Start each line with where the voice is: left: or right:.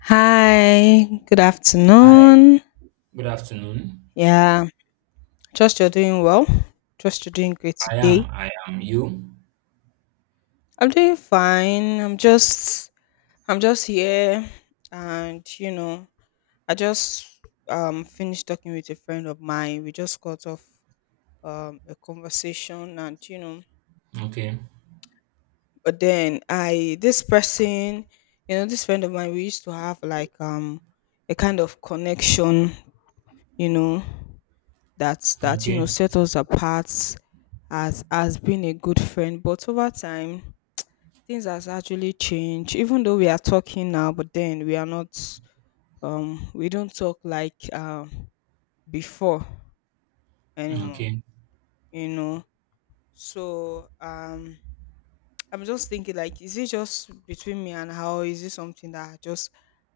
left: Hi, good
right: Hi,
left: afternoon.
right: good afternoon.
left: Yeah, trust you're doing well. Trust you're doing great
right: I am,
left: today.
right: I am you.
left: I'm doing fine. I'm just here, and I just finished talking with a friend of mine. We just got off a conversation,
right: Okay,
left: but then I this person, this friend of mine, we used to have a kind of connection, you know, that
right: okay,
left: set us apart as being a good friend, but over time things has actually changed, even though we are talking now, but then we are not, we don't talk like before anymore.
right: okay.
left: you know so I'm just thinking, like, is it just between me and her, or is it something that just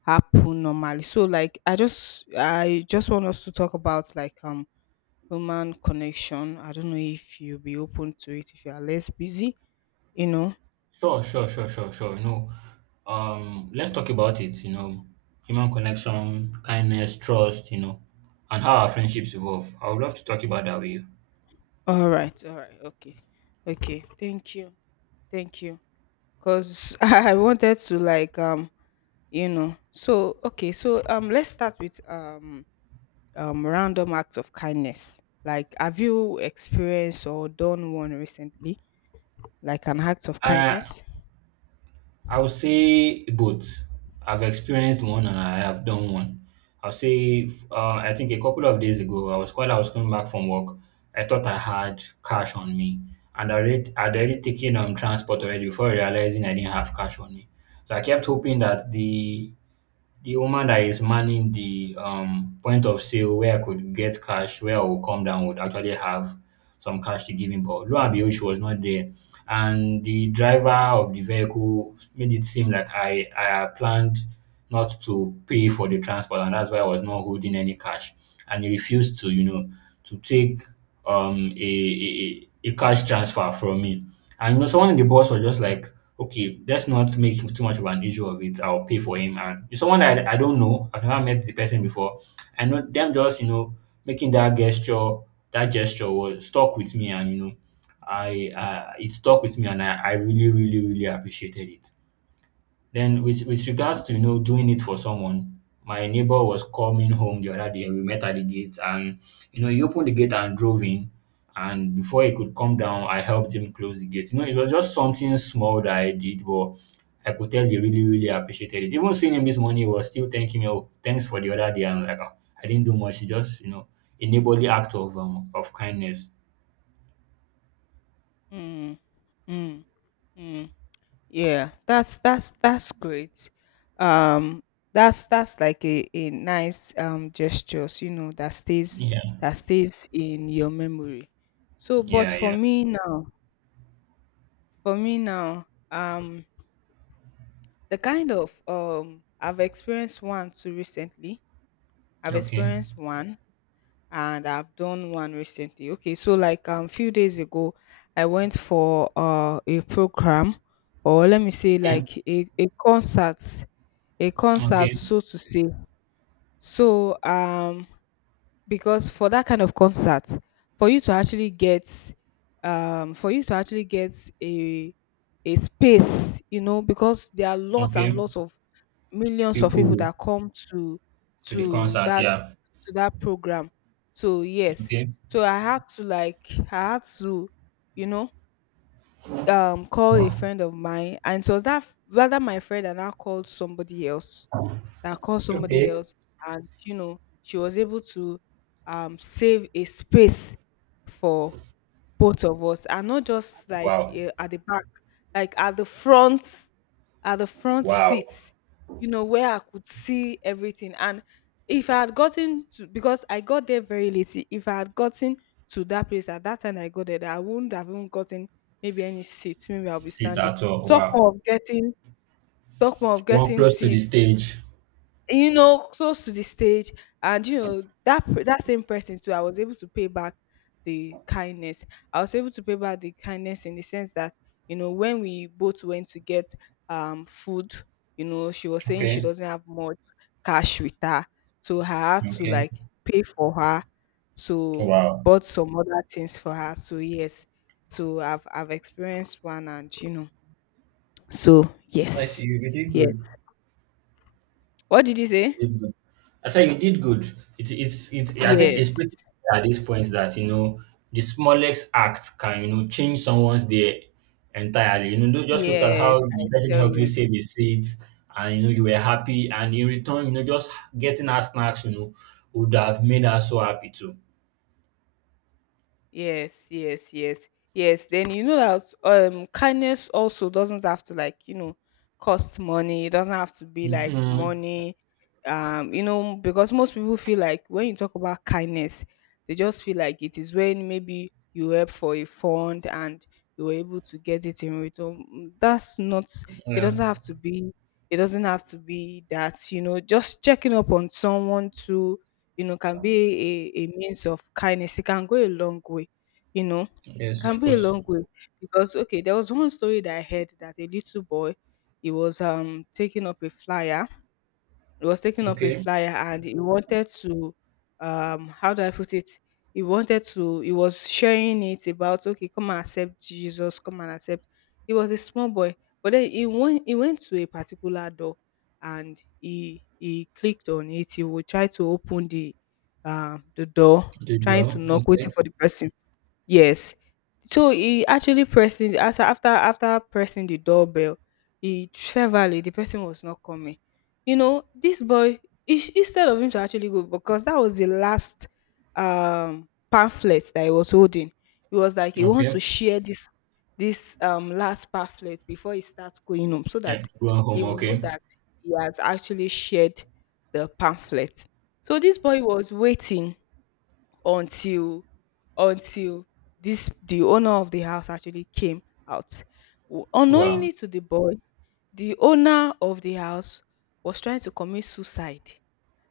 left: happen normally? So, like, I just want us to talk about, like, human connection. I don't know if you'll be open to it if you are less busy, you know.
right: Sure, sure, sure, sure, sure. You know, let's talk about it, you know, human connection, kindness, trust, you know, and how our friendships evolve. I would love to talk about that with you.
left: All right, okay, okay. Thank you, thank you. Cause I wanted to, like, so, okay, so let's start with random acts of kindness. Like, have you experienced or done one recently? Like an act of
right: I,
left: kindness?
right: I would say both. I've experienced one and I have done one. I'll say, I think a couple of days ago, I was coming back from work. I thought I had cash on me, and I'd already taken transport already before realizing I didn't have cash on me. So I kept hoping that the woman that is manning the point of sale where I could get cash, where I will come down would actually have some cash to give him. But lo and behold, she was not there. And the driver of the vehicle made it seem like I had planned not to pay for the transport, and that's why I was not holding any cash. And he refused to, you know, to take a cash transfer from me. And you know, someone in the boss was just like, okay, let's not make too much of an issue of it. I'll pay for him. And it's someone that I don't know, I've never met the person before. I know them just, you know, making that gesture was stuck with me. And, you know, it stuck with me and I really, really, really appreciated it. Then with regards to, you know, doing it for someone, my neighbor was coming home the other day. We met at the gate, and you know he opened the gate and drove in, and before he could come down I helped him close the gate. You know, it was just something small that I did, but I could tell he really, really appreciated it. Even seeing him this morning, he was still thanking me. Oh, thanks for the other day. I'm like, oh, I didn't do much. It just, you know, a neighborly act of kindness.
left: Mm, mm, mm. Yeah, that's great. Um, that's like a nice gestures,
right: Yeah.
left: that stays in your memory. So, but
right: Yeah,
left: for
right: yeah.
left: me now, for me now, um, the kind of I've experienced one too recently. I've
right: Okay.
left: experienced one and I've done one recently. Okay, so, like, few days ago, I went for a program, or let me say,
right: Okay.
left: like, a concert
right: Okay.
left: so to say. So because for that kind of concert, for you to actually get, um for you to actually get a a space, because there are lots and
right: Okay.
left: lots of millions of people
right: People
left: that come to
right: to the
left: to
right: concert.
left: that
right: Yeah.
left: to that program. So yes,
right: Okay.
left: so I had to like I had to you know call a friend of mine, and so that, rather, my friend and I called somebody else that called somebody
right: Okay.
left: else. And she was able to save a space for both of us, and not just, like,
right: Wow.
left: at the back, like at the front
right: Wow.
left: seat, where I could see everything. And if I had gotten to, because I got there very late, if I had gotten to that place at that time I got there, I wouldn't have even gotten maybe any seats, maybe I'll be
right: Sit
left: standing,
right: at all.
left: talk
right: Wow.
left: more of getting,
right: One close to the
left: seats,
right: stage.
left: you know, close to the stage. And, that, that same person too, I was able to pay back the kindness. I was able to pay back the kindness in the sense that, when we both went to get food, she was saying she
right: Okay.
left: doesn't have much cash with her, so I had to,
right: Okay.
left: like, pay for her, to
right: Wow.
left: bought some other things for her. So yes, so I've experienced one, and, so
right: Nice.
left: yes,
right: You did
left: yes.
right: good.
left: What did you say?
right: You did good. I said you did good. It's it's. I think it's
left: Yes.
right: pretty clear at this point that you know the smallest act can you know change someone's day entirely. You know, don't just look at
left: Yes,
right: how
left: I
right: the person
left: tell
right: helped you
left: you.
right: save a seat, and you know you were happy, and in return, you know, just getting her snacks, you know, would have made her so happy too.
left: Yes, yes, yes, yes. Then, you know that kindness also doesn't have to, like, cost money. It doesn't have to be like
right: Mm-hmm.
left: money. Because most people feel like when you talk about kindness, they just feel like it is when maybe you help for a fund and you were able to get it in return. Mm. That's not it
right: Yeah.
left: doesn't have to be it doesn't have to be that, you know, just checking up on someone to, you know, can be a means of kindness. It can go a long way, you know. It
right: Yes.
left: can be a long way, because, okay, there was one story that I heard that a little boy, he was taking up a flyer,
right: Okay.
left: and he wanted to, how do I put it? He wanted to He was sharing it about, okay, come and accept Jesus, come and accept. He was a small boy, but then he went to a particular door, and he clicked on it. He would try to open the, the door,
right: Did
left: trying to
right: well.
left: knock, waiting
right: Okay.
left: for the person. Yes. So he actually pressing, as after pressing the doorbell, he cleverly, the person was not coming. You know, this boy, instead of him to actually go, because that was the last pamphlet that he was holding. He was like he wants
right: Okay.
left: to share this last pamphlet before he starts going home, so that
right: Yeah. Go
left: he
right: home.
left: will know
right: Okay.
left: that he has actually shared the pamphlet. So this boy was waiting, until until this the owner of the house actually came out.
right: Wow.
left: Unknowingly to the boy, the owner of the house was trying to commit suicide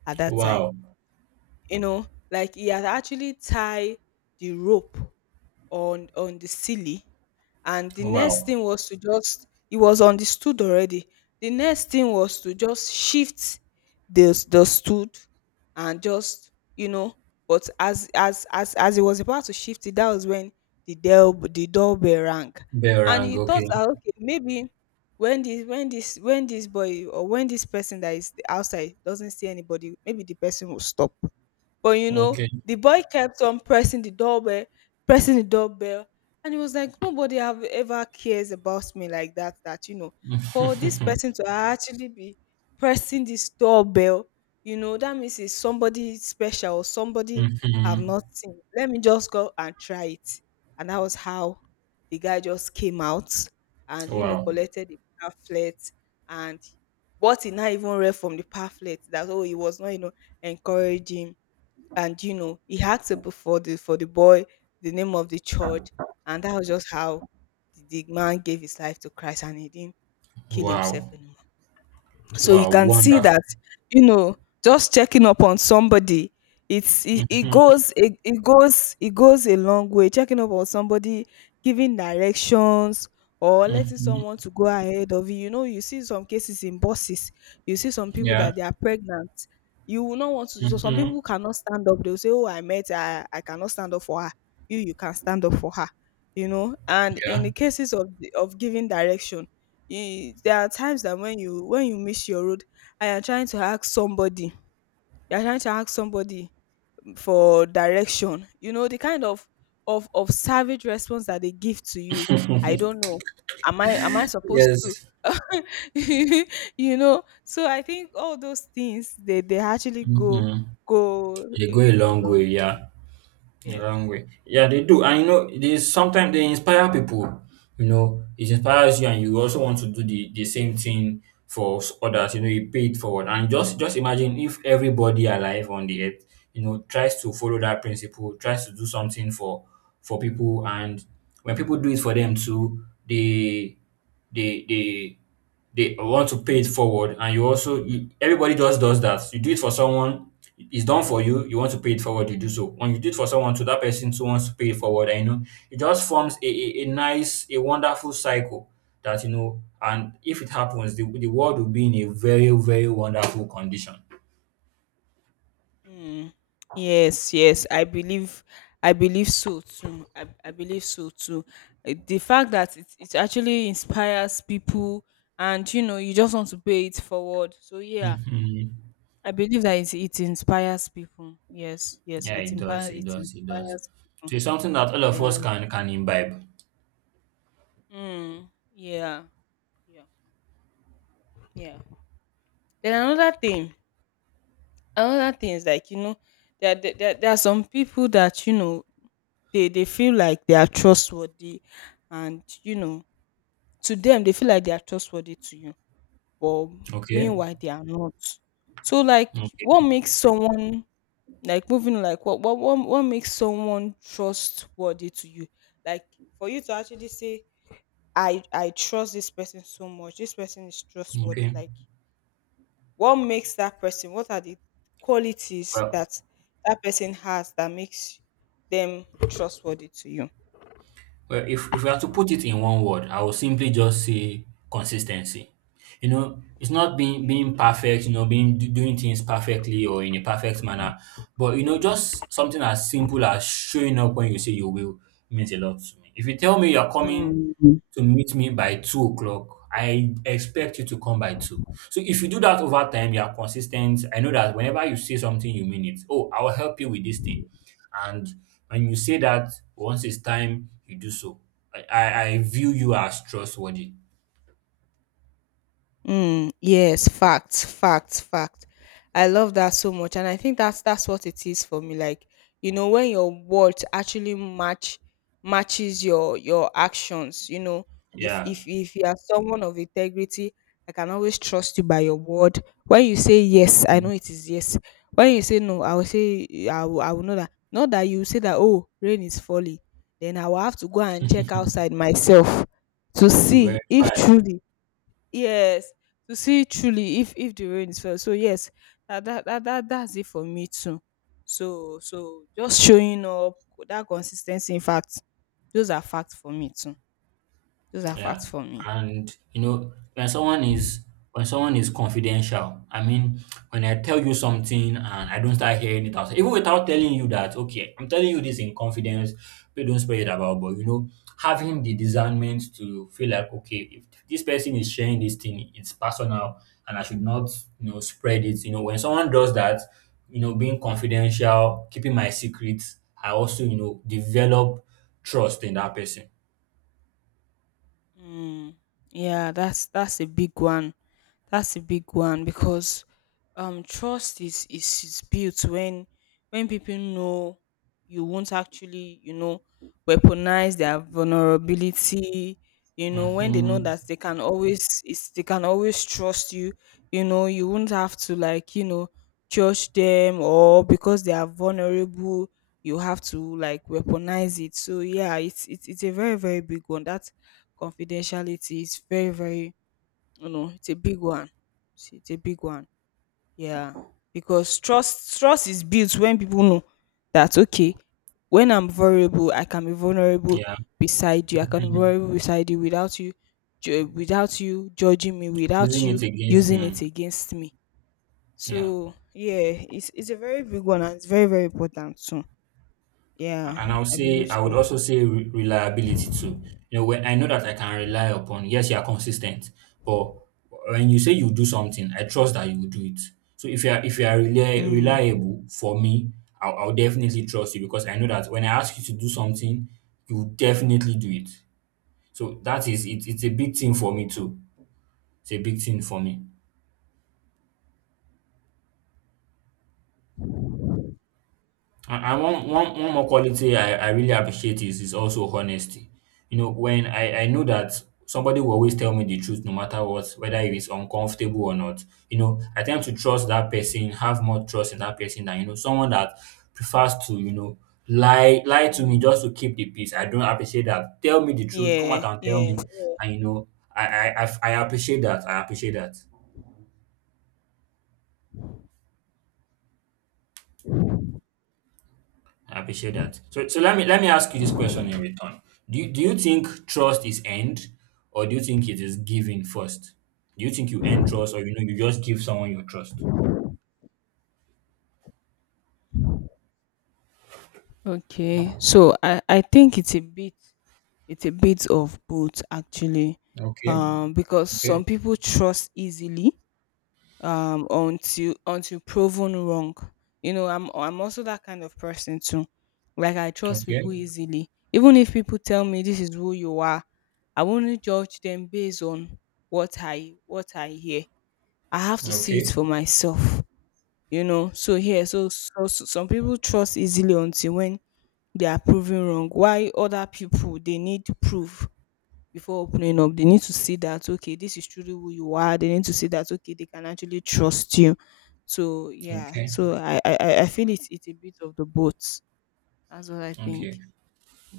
left: at that time.
right: Wow.
left: Like, he had actually tied the rope on the ceiling, and the next
right: Wow.
left: thing was to just, he was on the stood already. The next thing was to just shift the, stood, and just, but, as he was about to shift it, that was when the, del the doorbell rang.
right: Bell
left: And
right: rang.
left: he thought
right: Okay.
left: that, okay, maybe when this when this when this boy, or when this person that is outside doesn't see anybody, maybe the person will stop. But,
right: Okay.
left: the boy kept on pressing the doorbell, and he was like, nobody have ever cares about me like that. For this person to actually be pressing this doorbell, that means it's somebody special or somebody
right: Mm-hmm.
left: I've not seen. Let me just go and try it. And that was how the guy just came out and
right: Wow.
left: collected the pamphlet, and what he now even read from the pamphlet, that, oh, he was not, encouraging. And he asked about, for the, boy, the name of the church. And that was just how the man gave his life to Christ, and he didn't kill himself
right: Wow.
left: anymore. So you
right: Wow.
left: can see
right: Wonderful.
left: that, you know just checking up on somebody,
right: Mm-hmm.
left: it goes a long way, checking up on somebody, giving directions, or letting
right: Mm-hmm.
left: someone to go ahead of you. You know You see some cases in buses, you see some people
right: Yeah.
left: that they are pregnant, you will not want to, so some
right: Mm-hmm.
left: people cannot stand up, they'll say, oh, I met her, I cannot stand up for her. You can stand up for her. And in
right: Yeah.
left: the cases of the-, of giving direction, you there are times that when you miss your road, and you're trying to ask somebody, you're trying to ask somebody for direction, the kind of savage response that they give to you, I don't know, am I supposed to
right: Yes.
left: so I think all those things, they actually
right: Mm-hmm.
left: go,
right: You go a long way.
left: along.
right: Yeah. The wrong
left: Yes.
right: way. Yeah, they do. And you know, they sometimes they inspire people. You know, it inspires you, and you also want to do the same thing for others. You know, you pay it forward. And just imagine if everybody alive on the earth, you know, tries to follow that principle, tries to do something for people, and when people do it for them too, they they they they want to pay it forward, and everybody just does that. You do it for someone, it's done for you. You want to pay it forward, you do so. When you do it for someone, to that person too wants to pay it forward, and you know it just forms a nice, a wonderful cycle that you know. And if it happens, the world will be in a very, very wonderful condition.
left: Mm, yes, yes, I believe so too. I believe so too. The fact that, it actually inspires people, and, you just want to pay it forward. So, yeah,
right: Hmm.
left: I believe that, it inspires people. Yes, yes,
right: Yeah, it does. It
left: it
right: does. It does.
left: inspires people.
right: So it's something that all of us
left: Yeah.
right: can imbibe.
left: Mm, yeah, yeah, yeah. Then another thing, is, like, there are some people that, you know, they feel like they are trustworthy, and, to them they feel like they are trustworthy to you, but
right: Okay.
left: meanwhile they are not. So, like,
right: Okay.
left: what makes someone, like moving like what makes someone trustworthy to you? Like, for you to actually say, I trust this person so much, this person is trustworthy,
right: Okay.
left: like. What are the qualities
right: Well,
left: that that person has that makes them trustworthy to you?
right: Well, if we have to put it in one word, I would simply just say consistency. You know, it's not being
left: Okay.
right: being perfect, you know, being doing things perfectly or in a perfect manner, but you know, just something as simple as showing up when you say you will means a lot to me. If you tell me you're coming
left: Mm.
right: to meet me by 2 o'clock, I expect you to come by two. So if you do that over time, you are consistent. I know that whenever you say something, you mean it. Oh, I will help you with this thing, and and you say that once it's time you do so. I view you as trustworthy.
left: Mm, yes, facts, facts, facts. I love that so much, and I think that's what it is for me. Like, when your words actually matches your actions. You know,
right: Yeah.
left: if you are someone of integrity, I can always trust you by your word. When you say yes, I know it is yes. When you say no, I will say, I will know that. Not that you say that, oh, rain is falling, then I will have to go and check outside myself to
right: To
left: see
right: verify.
left: if truly. Yes, to see truly if the rain is fell. So yes, that's it for me too. So just showing up, that consistency, in fact, those are facts for me too. Those are
right: Yeah.
left: facts for me.
right: And you know, when someone is confidential, I mean, when I tell you something and I don't start hearing it outside, even without telling you that, okay, I'm telling you this in confidence, please don't spread it about, but you know, having the discernment to feel like, okay, if this person is sharing this thing, it's personal and I should not, you know, spread it. You know, when someone does that, you know, being confidential, keeping my secrets, I also, you know, develop trust in that person.
left: Mm, yeah, that's a big one. That's a big one because trust is built when people know you won't actually, weaponize their vulnerability, you know, when they know
right: Hmm.
left: that they can always trust you, you know, you won't have to like, judge them or because they are vulnerable, you have to like weaponize it. So yeah, it's a very, very big one. That. Confidentiality is very, very, you know, it's a big one. It's a big one. Yeah. Because trust is built when people know that okay, when I'm vulnerable, I can be vulnerable
right: Yeah.
left: beside you. I can be
right: Mhm.
left: vulnerable beside you without you without you judging me, without
right: Using it
left: you
right: against
left: using it
right: mm,
left: against me.
right: yeah.
left: So yeah, it's a very big one and it's very, very important too. Yeah,
right: And I'll
left: I
right: say
left: believe
right: I would
left: so.
right: also say reliability too. You know, when I know that I can rely upon, yes, you are consistent, but when you say you do something, I trust that you will do it. So if you are
left: Mm.
right: reliable for me, I'll definitely trust you because I know that when I ask you to do something, you will definitely do it. So that is it, it's a big thing for me too. It's a big thing for me. And one more quality I really appreciate is also honesty. You know, when I know that somebody will always tell me the truth no matter what, whether it is uncomfortable or not. You know, I tend to trust that person, have more trust in that person than you know someone that prefers to you know lie to me
left: Mm.
right: just to keep the peace. I don't appreciate that. Tell me the truth. Come out
left: Yeah,
right: and tell
left: yeah,
right: me.
left: yeah.
right: And you know, I appreciate that. I appreciate that. I appreciate that. So, so let me ask you this question in return. Do you think trust is earned, or do you think it is given first? Do you think you earn trust, or you know you just give someone your trust?
left: Okay, so I think it's a bit of both actually,
right: Okay,
left: because
right: okay,
left: some people trust easily until proven wrong. You know, I'm also that kind of person too. Like I trust
right: okay,
left: people easily, even if people tell me this is who you are, I won't judge them based on what I hear. I have to see it
right: okay,
left: for myself. You know, so some people trust easily until when they are proven wrong. Why other people they need to prove before opening up, they need to see that okay, this is truly who you are. They need to see that okay, they can actually trust you. So yeah,
right: okay,
left: I feel it's a bit of the both. That's what I think.
right: okay.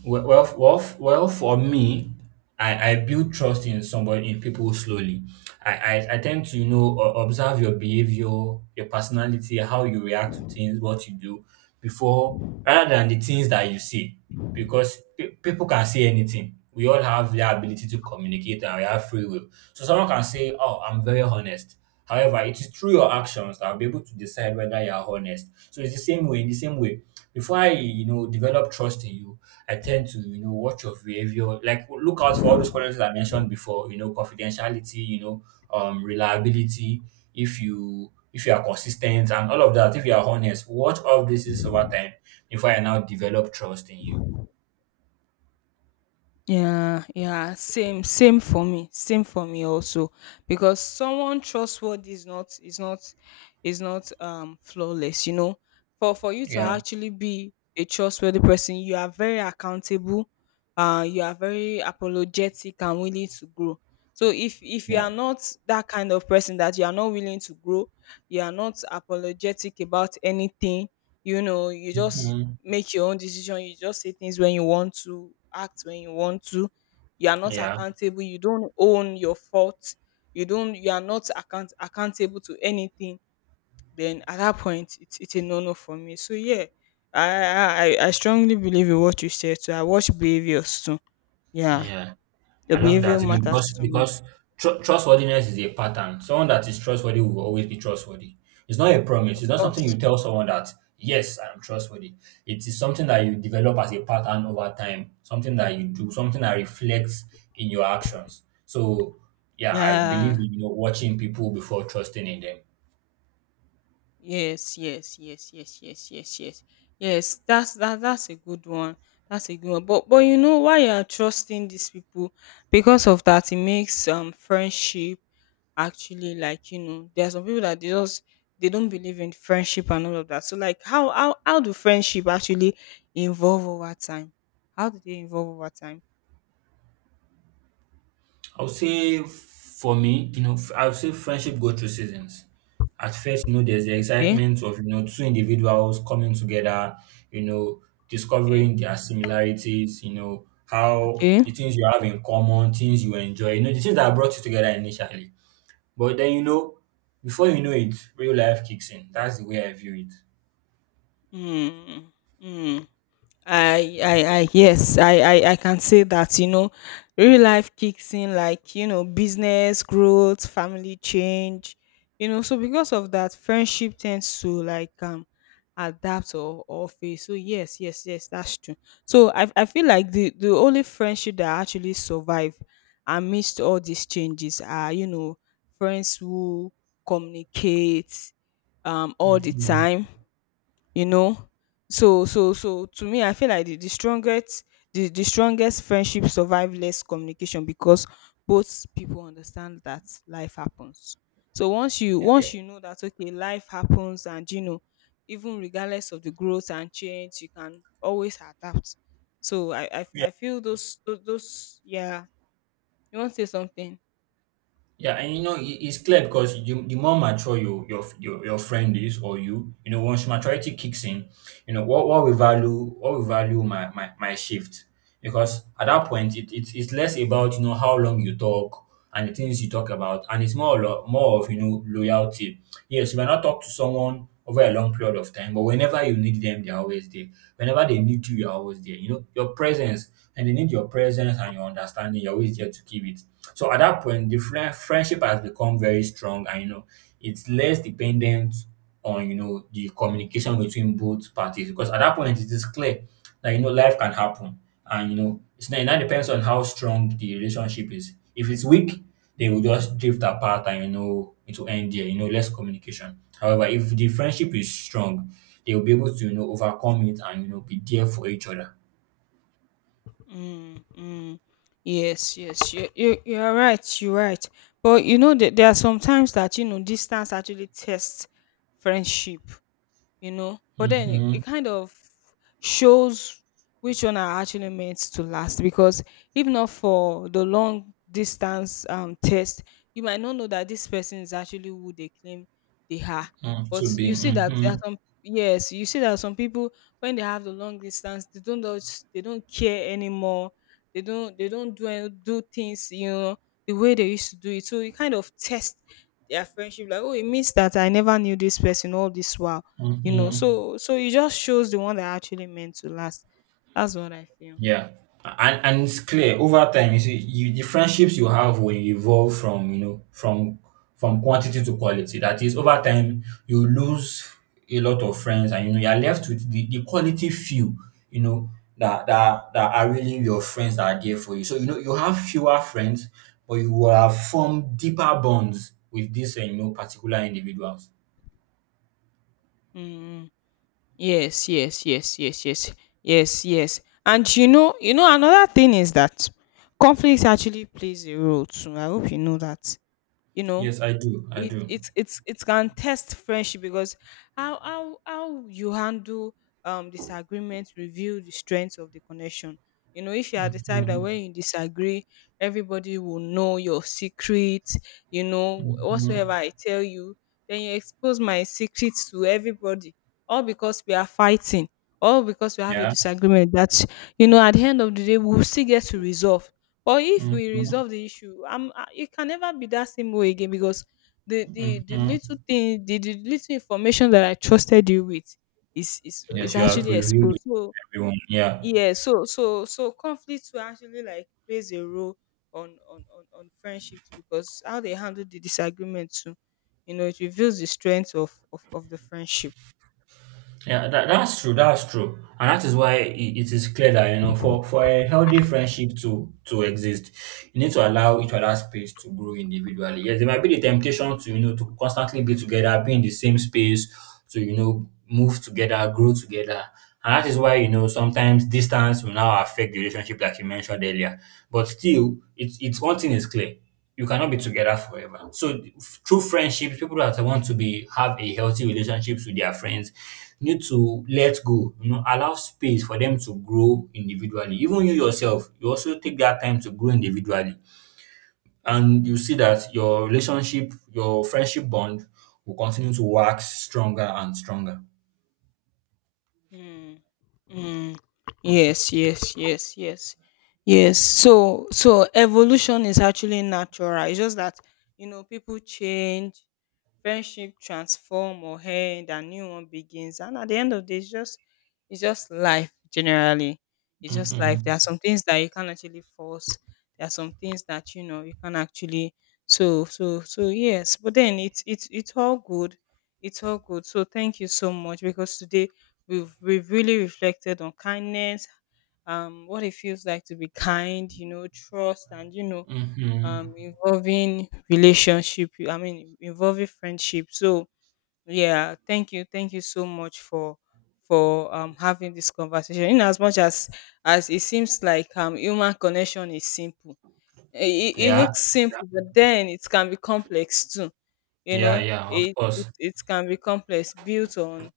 right: Well for me, I build trust in somebody, in people slowly. I tend to, you know, observe your behavior, your personality, how you react to things, what you do before, rather than the things that you see. Because people can say anything. We all have the ability to communicate and we have free will. So someone can say, oh, I'm very honest. However, it is through your actions that I'll be able to decide whether you are honest. So it's the same way, in the same way. Before I, you know, develop trust in you, I tend to, you know, watch your behavior, like look out for all those qualities I mentioned before, you know, confidentiality, you know, reliability, if you are consistent and all of that, if you are honest, watch all this is over time before I now develop trust in you.
left: Yeah, yeah, same for me, same for me also. Because someone trustworthy is not flawless. You know, for you to
right: Yeah.
left: actually be a trustworthy person, you are very accountable. You are very apologetic and willing to grow. So if you
right: Yeah.
left: are not that kind of person, that you are not willing to grow, you are not apologetic about anything. You know, you just
right: Mhm.
left: make your own decision. You just say things when you want to, act when you want to. You are not
right: Yeah.
left: accountable. You don't own your fault. You don't. You are not accountable to anything. Then at that point, it's a no no for me. So yeah, I strongly believe in what you said. So I watch behaviors too. Yeah,
right: Yeah.
left: the
right: I love
left: behavior
right: that, you know,
left: matters to me,
right: because trustworthiness is a pattern. Someone that is trustworthy will always be trustworthy. It's not a promise. It's
left: of
right: not something you
left: course.
right: tell someone that yes, I am trustworthy. It is something that you develop as a pattern over time. Something that you do. Something that reflects in your actions. So yeah, I believe
left: Yeah.
right: in you know, watching people before trusting in them.
left: Yes, yes, yes, yes, yes, yes, yes. Yes, that's a good one. That's a good one. But you know why you are trusting these people? Because of that, it makes friendship actually like, you know, there are some people that they just they don't believe in friendship and all of that. So like how do friendship actually evolve over time? How do they evolve over time?
right: I will say for me, you know, I will say friendship go through seasons. At first, you know, there's the
left: Okay,
right: excitement of you know two individuals coming together, you know,
left: okay,
right: discovering their similarities, you know, how
left: okay.
right: the things you have in common, things you enjoy, you know, the things that brought you together initially. But then you know, before you know it, real life kicks in. That's the way I view it.
left: Hmm. Yes, I can say that, you know, real life kicks in like, you know, business growth, family change, you know, so because of that, friendship tends to like, adapt or fail. So yes, yes, yes, that's true. So I feel like the only friendship that actually survive amidst all these changes are, you know, friends who communicate, all the
right: Mhm.
left: time, you know. So to me I feel like the strongest the strongest friendship survive less communication, because both people understand that life happens. So once you know that okay, life happens and you know, even regardless of the growth and change you can always adapt. So I feel yeah, you want to say something?
right: Yeah, and you know, it's clear because you, the more mature your, your friend is or you know, once maturity kicks in, you know, what we value my shift. Because at that point, it's less about, you know, how long you talk and the things you talk about. And it's more, more of, you know, loyalty. Yes, you might not talk to someone over a long period of time. But whenever you need them, they're always there. Whenever they need you, you're always there. You know, your presence, and they need your presence and your understanding, you're always there to give it. So at that point, the friendship has become very strong, and you know, it's less dependent on you know the communication between both parties because at that point it is clear like, you know, life can happen. And, you know, it's not, it now depends on how strong the relationship is. If it's weak, they will just drift apart and, you know, it will end there, you know, less communication. However, if the friendship is strong, they will be able to, you know, overcome it and, you know, be there for each other.
left: Mm, mm. Yes, yes, you you are right. You're right. But you know that there are sometimes that, you know, distance actually tests friendship, you know. But then it
right: Mm-hmm.
left: kind of shows which one are actually meant to last, because if not for the long distance test, you might not know that this person is actually who they claim they are.
right: Mm, to
left: But
right: be.
left: you see that there are
right: Mm-hmm.
left: some, yes, you see that some people, when they have the long distance, they don't just- they don't care anymore. They don't do things, you know, the way they used to do it. So it kind of tests their friendship like, oh, it means that I never knew this person all this while, you know.
right: Mm-hmm.
left: So so it just shows the one that actually meant to last. That's what I feel.
right: Yeah. And it's clear over time, you see, you the friendships you have will evolve from, you know, from quantity to quality. That is, over time, you lose a lot of friends and you know you're left with the quality few, you know, that, that that are really your friends that are there for you. So you know you have fewer friends, but you will have formed deeper bonds with these you know particular individuals.
left: Mm. Yes, yes, yes, yes, yes, yes, yes. And you know, you know, another thing is that conflict actually plays a role too. I hope you know that. You know,
right: Yes, I do. I
left: it
right: do.
left: it's it's it can test friendship, because how you handle disagreement reveal the strength of the connection. You know, if you are the type that
right: Mhm,
left: when you disagree, everybody will know your secret. You know, whatsoever
right: mhm.
left: I tell you, then you expose my secrets to everybody, all because we are fighting, all because we have a
right: Yeah.
left: disagreement that, you know, at the end of the day we'll still get to resolve. But if we
right: Mhm,
left: resolve the issue, it can never be that same way again, because the
right: mhm.
left: little thing, the little information that I trusted you with is
right: Yes, you have
left: actually
right: revealed
left: exposed. So
right: everyone. Yeah,
left: yeah, so conflicts will actually like plays a role on friendship too, because how they handle the disagreement too, you know, it reveals the strength of the friendship.
right: yeah, that, that's true. That's true, and that is why it, it is clear that you know, for a healthy friendship to exist, you need to allow each other space to grow individually. Yes, there might be the temptation to you know to constantly be together, be in the same space, to you know move together, grow together, and that is why you know sometimes distance will now affect the relationship, like you mentioned earlier. But still, it's one thing is clear. You cannot be together forever. So through friendships, people that want to be have a healthy relationships with their friends need to let go, you know, allow space for them to grow individually. Even you yourself, you also take that time to grow individually. And you see that your relationship, your friendship bond will continue to wax stronger and stronger.
left: Mm. Mm. Yes, yes, yes, yes, yes. So so evolution is actually natural. It's just that, you know, people change, friendship transform or end and new one begins. And at the end of the day, it's just life generally. It's just life.
right: Mm-hmm.
left: There are some things that you can't actually force. There are some things that, you know, you can actually. So yes. But then it's it's all good. It's all good. So thank you so much, because today we've really reflected on kindness, what it feels like to be kind, you know, trust, and you know,
right: Mm-hmm.
left: um, involving relationship, I mean involving friendship. So yeah, thank you so much for having this conversation. In as much as it seems like human connection is simple, it
right: Yeah,
left: looks simple, but then it can be complex too, you
right: yeah,
left: know.
right: yeah, of
left: It,
right: course.
left: It can be complex, built on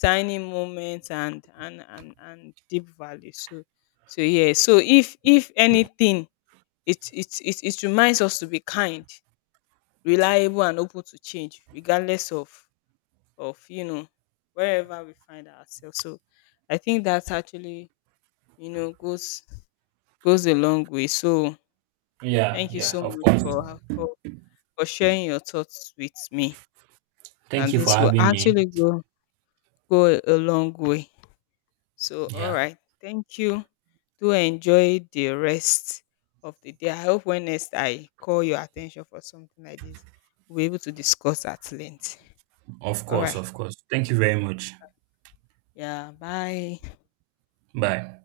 left: tiny moments and deep value. So so yeah, so if anything, it reminds us to be kind, reliable and open to change regardless of you know, wherever we find ourselves. So I think that's actually, you know, goes a long way. So
right: Yeah,
left: thank you
right: yeah,
left: so
right: of
left: much
right: course.
left: for sharing your thoughts with me.
right: Thank
left: And
right: you for
left: this will
right: having me.
left: actually go a long way. So all
right: Yeah.
left: right. Thank you. Do enjoy the rest of the day. I hope when next I call your attention for something like this, we'll be able to discuss at length.
right: Of
left: All
right: course,
left: right.
right: of course. Thank you very much.
left: Yeah. Bye.
right: Bye.